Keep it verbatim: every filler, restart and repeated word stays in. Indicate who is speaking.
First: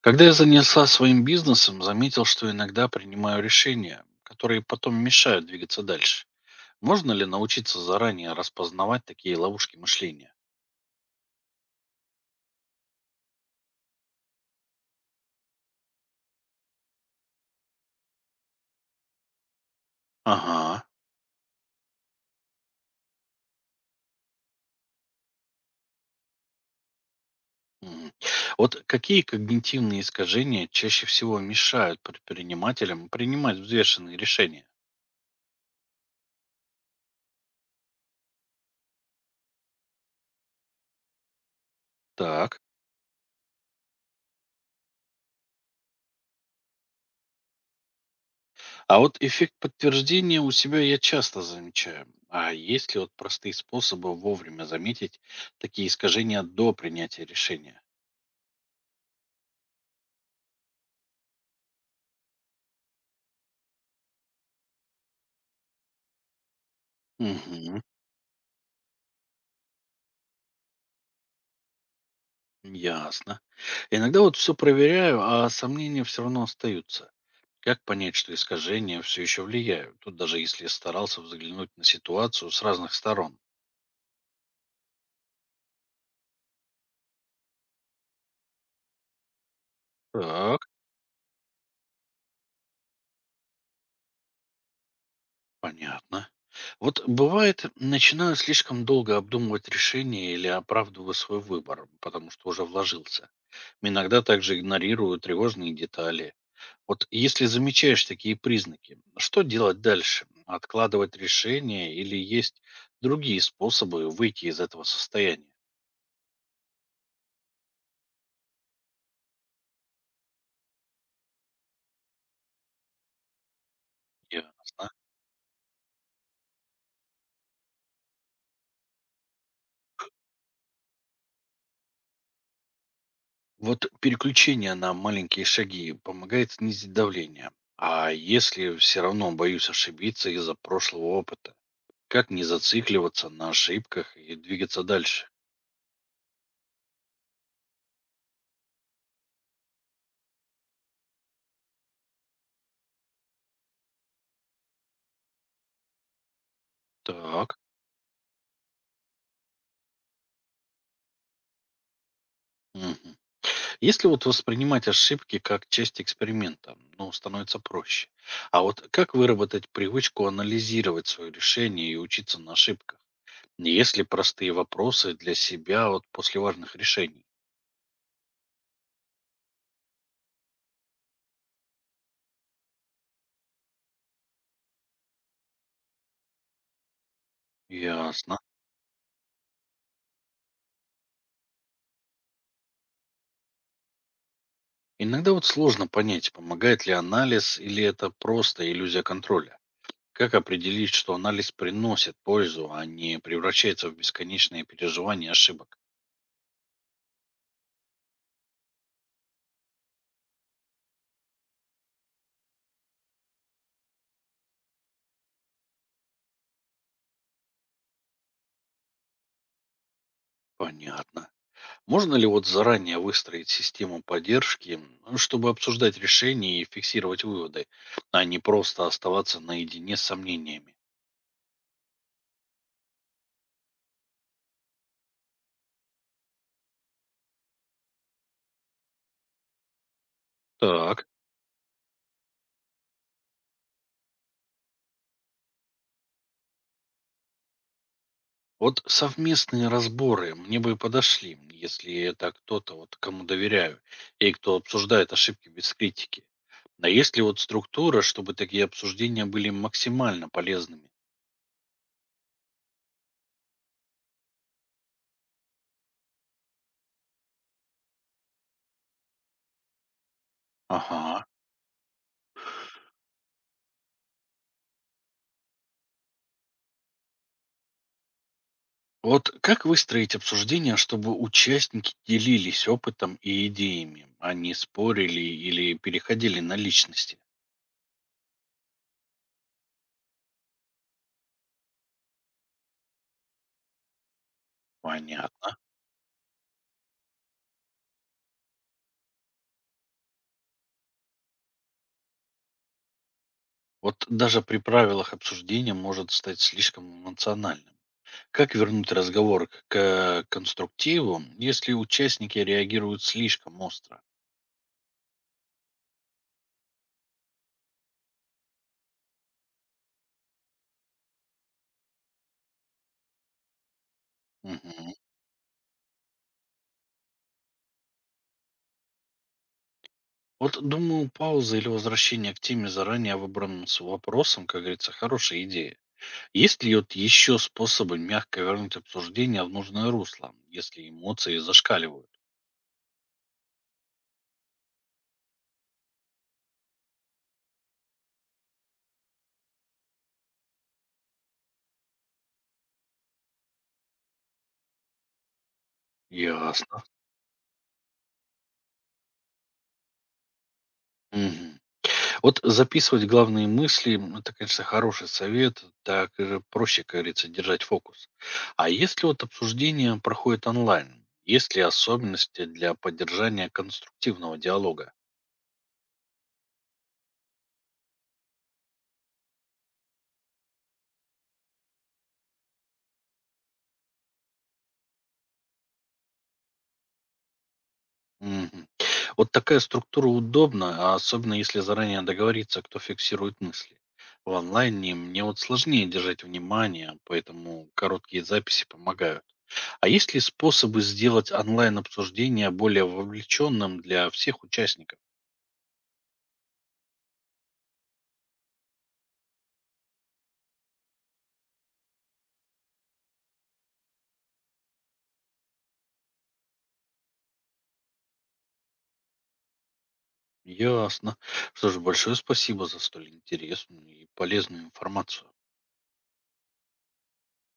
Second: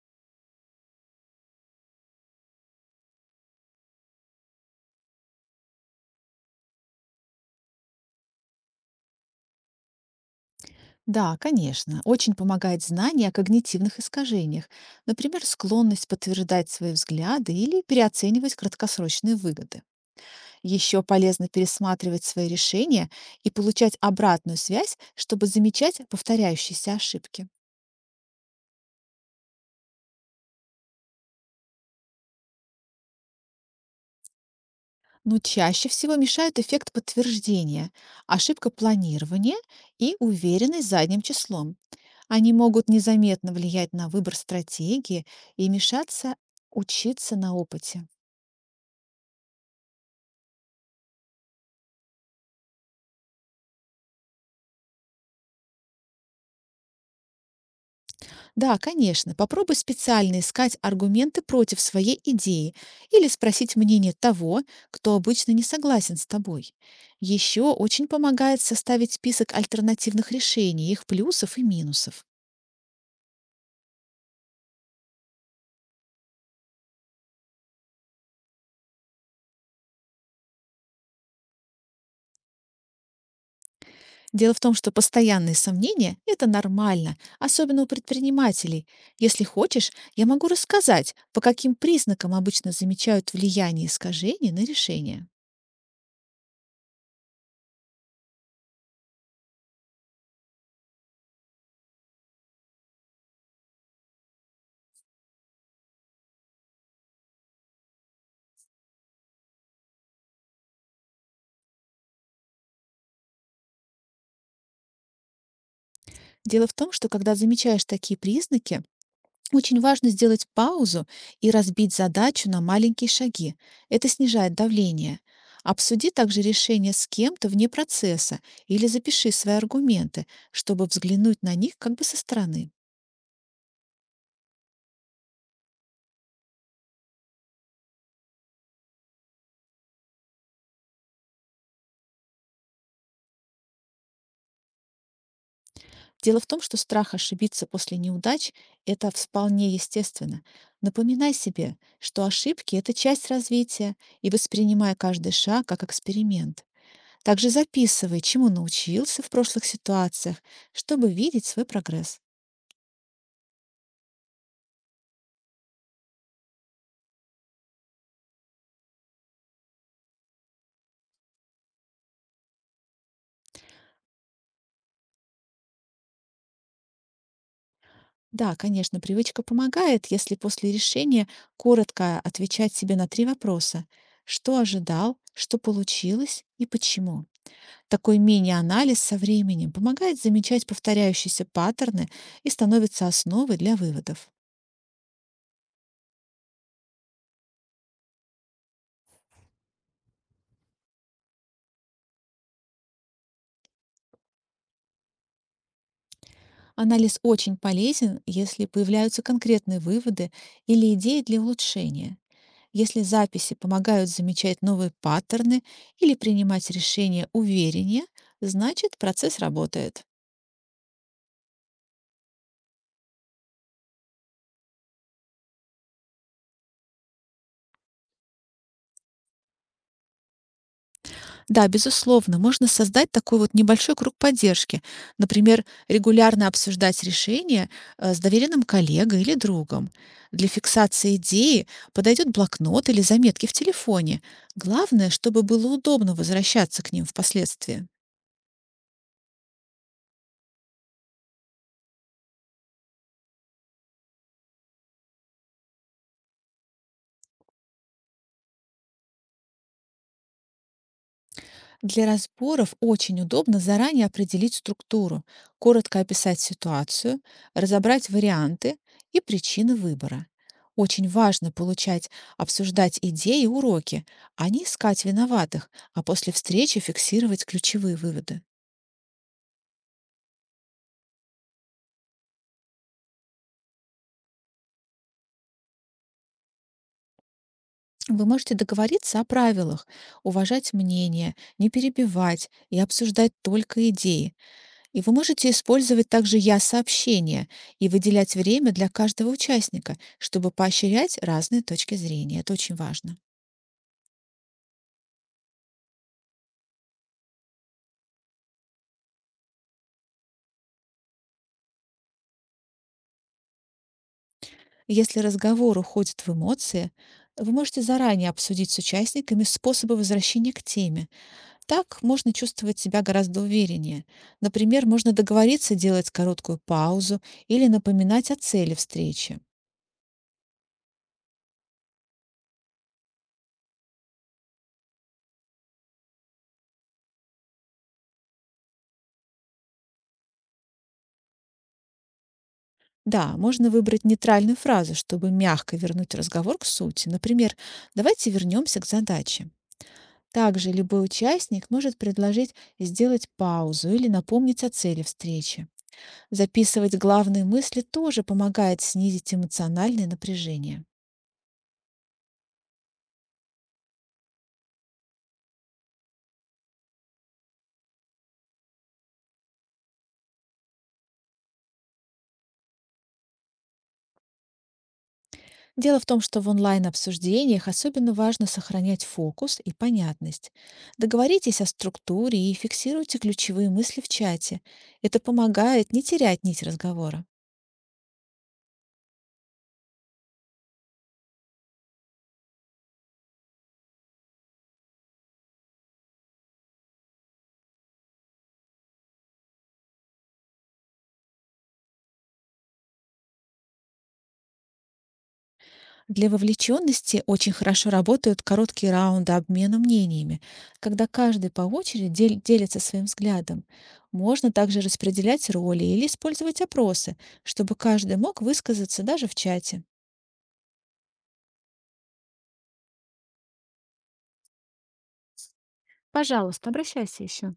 Speaker 1: Когда я занялся своим бизнесом, заметил, что иногда принимаю решения, которые потом мешают двигаться дальше. Можно ли научиться заранее распознавать такие ловушки мышления?
Speaker 2: Да, конечно, очень помогает знание о когнитивных искажениях, например, склонность подтверждать свои взгляды или переоценивать краткосрочные выгоды.
Speaker 1: Ага.
Speaker 2: Еще полезно пересматривать свои решения и получать обратную связь, чтобы замечать повторяющиеся ошибки.
Speaker 1: М. Вот какие когнитивные искажения чаще всего мешают предпринимателям принимать взвешенные решения?
Speaker 2: Но чаще всего мешают эффект подтверждения, ошибка планирования и уверенность задним числом. Они
Speaker 1: Так.
Speaker 2: могут незаметно влиять на выбор стратегии и мешаться учиться на опыте.
Speaker 1: А вот эффект подтверждения у себя я часто замечаю. А есть ли вот простые способы вовремя заметить такие искажения до принятия решения?
Speaker 2: Да, конечно, попробуй специально искать аргументы против своей идеи или спросить мнение того, кто обычно не согласен с тобой. Еще
Speaker 1: Мгм.
Speaker 2: очень помогает составить список альтернативных решений, их плюсов и минусов.
Speaker 1: Ясно. Иногда вот все проверяю, а сомнения все равно остаются. Как понять, что искажения все еще влияют? Тут даже если старался взглянуть на ситуацию с разных сторон.
Speaker 2: Дело в том, что постоянные сомнения – это нормально, особенно у предпринимателей. Если хочешь, я могу
Speaker 1: Так,
Speaker 2: рассказать, по каким признакам обычно замечают влияние искажений на решение.
Speaker 1: понятно. Вот бывает, начинаю слишком долго обдумывать решение или оправдываю свой выбор, потому что уже вложился. Иногда также игнорирую тревожные детали. Вот если замечаешь такие признаки, что делать дальше? Откладывать решение или есть другие способы выйти из этого состояния?
Speaker 2: Дело в том, что когда замечаешь такие признаки, очень важно сделать паузу и разбить задачу на маленькие шаги. Это снижает
Speaker 1: Ясно.
Speaker 2: давление. Обсуди также решение с кем-то вне процесса или запиши свои аргументы, чтобы взглянуть на них как бы со стороны.
Speaker 1: Вот переключение на маленькие шаги помогает снизить давление. А если все равно боюсь ошибиться из-за прошлого опыта, как не зацикливаться на ошибках и двигаться дальше?
Speaker 2: Дело в том, что страх ошибиться после неудач – это вполне естественно. Напоминай себе, что ошибки – это часть развития, и воспринимай каждый шаг как эксперимент. Также
Speaker 1: Так.
Speaker 2: записывай, чему научился в прошлых ситуациях, чтобы видеть свой прогресс.
Speaker 1: Мгм. Если вот воспринимать ошибки как часть эксперимента, ну, становится проще. А вот как выработать привычку анализировать свое решение и учиться на ошибках? Есть ли простые вопросы для себя вот после важных решений?
Speaker 2: Да, конечно, привычка помогает, если после решения коротко отвечать себе на три вопроса. Что ожидал, что получилось и почему. Такой
Speaker 1: Ясно.
Speaker 2: мини-анализ со временем помогает замечать повторяющиеся паттерны и становится основой для выводов.
Speaker 1: Иногда вот сложно понять, помогает ли анализ или это просто иллюзия контроля. Как определить, что анализ приносит пользу, а не превращается в бесконечные переживания ошибок?
Speaker 2: Анализ очень полезен, если появляются конкретные выводы или идеи для улучшения. Если записи помогают замечать новые паттерны или принимать решения увереннее, значит процесс работает.
Speaker 1: Понятно. Можно ли вот заранее выстроить систему поддержки, м, чтобы обсуждать решения и фиксировать выводы, а не просто оставаться наедине с сомнениями?
Speaker 2: Да, безусловно, можно создать такой вот небольшой круг поддержки. Например, регулярно обсуждать решения э, с доверенным коллегой или другом. Для
Speaker 1: Так.
Speaker 2: фиксации идеи подойдет блокнот или заметки в телефоне. Главное, чтобы было удобно возвращаться к ним впоследствии.
Speaker 1: Вот совместные разборы мне бы подошли, если это кто-то, вот кому доверяю, и кто обсуждает ошибки без критики. А есть ли вот структура, чтобы такие обсуждения были максимально полезными?
Speaker 2: Для разборов очень удобно заранее определить структуру, коротко описать ситуацию, разобрать варианты и причины выбора. Очень
Speaker 1: Ага.
Speaker 2: важно получать, обсуждать идеи и уроки, а не искать виноватых, а после встречи фиксировать ключевые выводы.
Speaker 1: Вот как выстроить обсуждение, чтобы участники делились опытом и идеями, а не спорили или переходили на личности?
Speaker 2: Вы можете договориться о правилах, уважать мнение, не перебивать и обсуждать только идеи. И вы можете
Speaker 1: Понятно.
Speaker 2: использовать также «я-сообщения» и выделять время для каждого участника, чтобы поощрять разные точки зрения. Это очень важно.
Speaker 1: Вот даже при правилах обсуждения может стать слишком эмоциональным. Как вернуть разговор к к конструктиву, если участники реагируют слишком остро?
Speaker 2: Если разговор уходит в эмоции, вы можете заранее обсудить с участниками способы возвращения к теме. Так можно чувствовать себя гораздо увереннее. Например,
Speaker 1: Мгм.
Speaker 2: можно договориться делать короткую паузу или напоминать о цели встречи.
Speaker 1: Вот думаю, пауза или возвращение к теме заранее выбранным с вопросом, как говорится, хорошая идея. Есть ли вот еще способы мягко вернуть обсуждение в нужное русло, если эмоции зашкаливают?
Speaker 2: Да, можно выбрать нейтральную фразу, чтобы мягко вернуть разговор к сути. Например, давайте вернемся к задаче. Также любой участник может предложить сделать паузу или напомнить о цели встречи.
Speaker 1: Ясно.
Speaker 2: Записывать главные мысли тоже помогает снизить эмоциональное напряжение.
Speaker 1: Мгм. Вот записывать главные мысли, м, это, конечно, хороший совет, так э, проще, как говорится, держать фокус. А если вот обсуждение проходит онлайн, есть ли особенности для поддержания конструктивного диалога?
Speaker 2: Дело в том, что в онлайн-обсуждениях особенно важно сохранять фокус и понятность. Договоритесь о структуре и фиксируйте ключевые мысли в чате. Это помогает не терять нить разговора.
Speaker 1: Мгм. Вот такая структура удобна, а особенно если заранее договориться, кто фиксирует мысли. В онлайне мне вот сложнее держать внимание, поэтому короткие записи помогают. А есть ли способы сделать онлайн-обсуждение более вовлеченным для всех участников?
Speaker 2: Для вовлеченности очень хорошо работают короткие раунды обмена мнениями, когда каждый по очереди дель- делится своим взглядом. Можно также распределять роли или использовать опросы, чтобы каждый мог высказаться даже в чате.
Speaker 1: Ясно. Что ж, большое спасибо за столь интересную и полезную информацию.
Speaker 2: Пожалуйста, обращайся еще.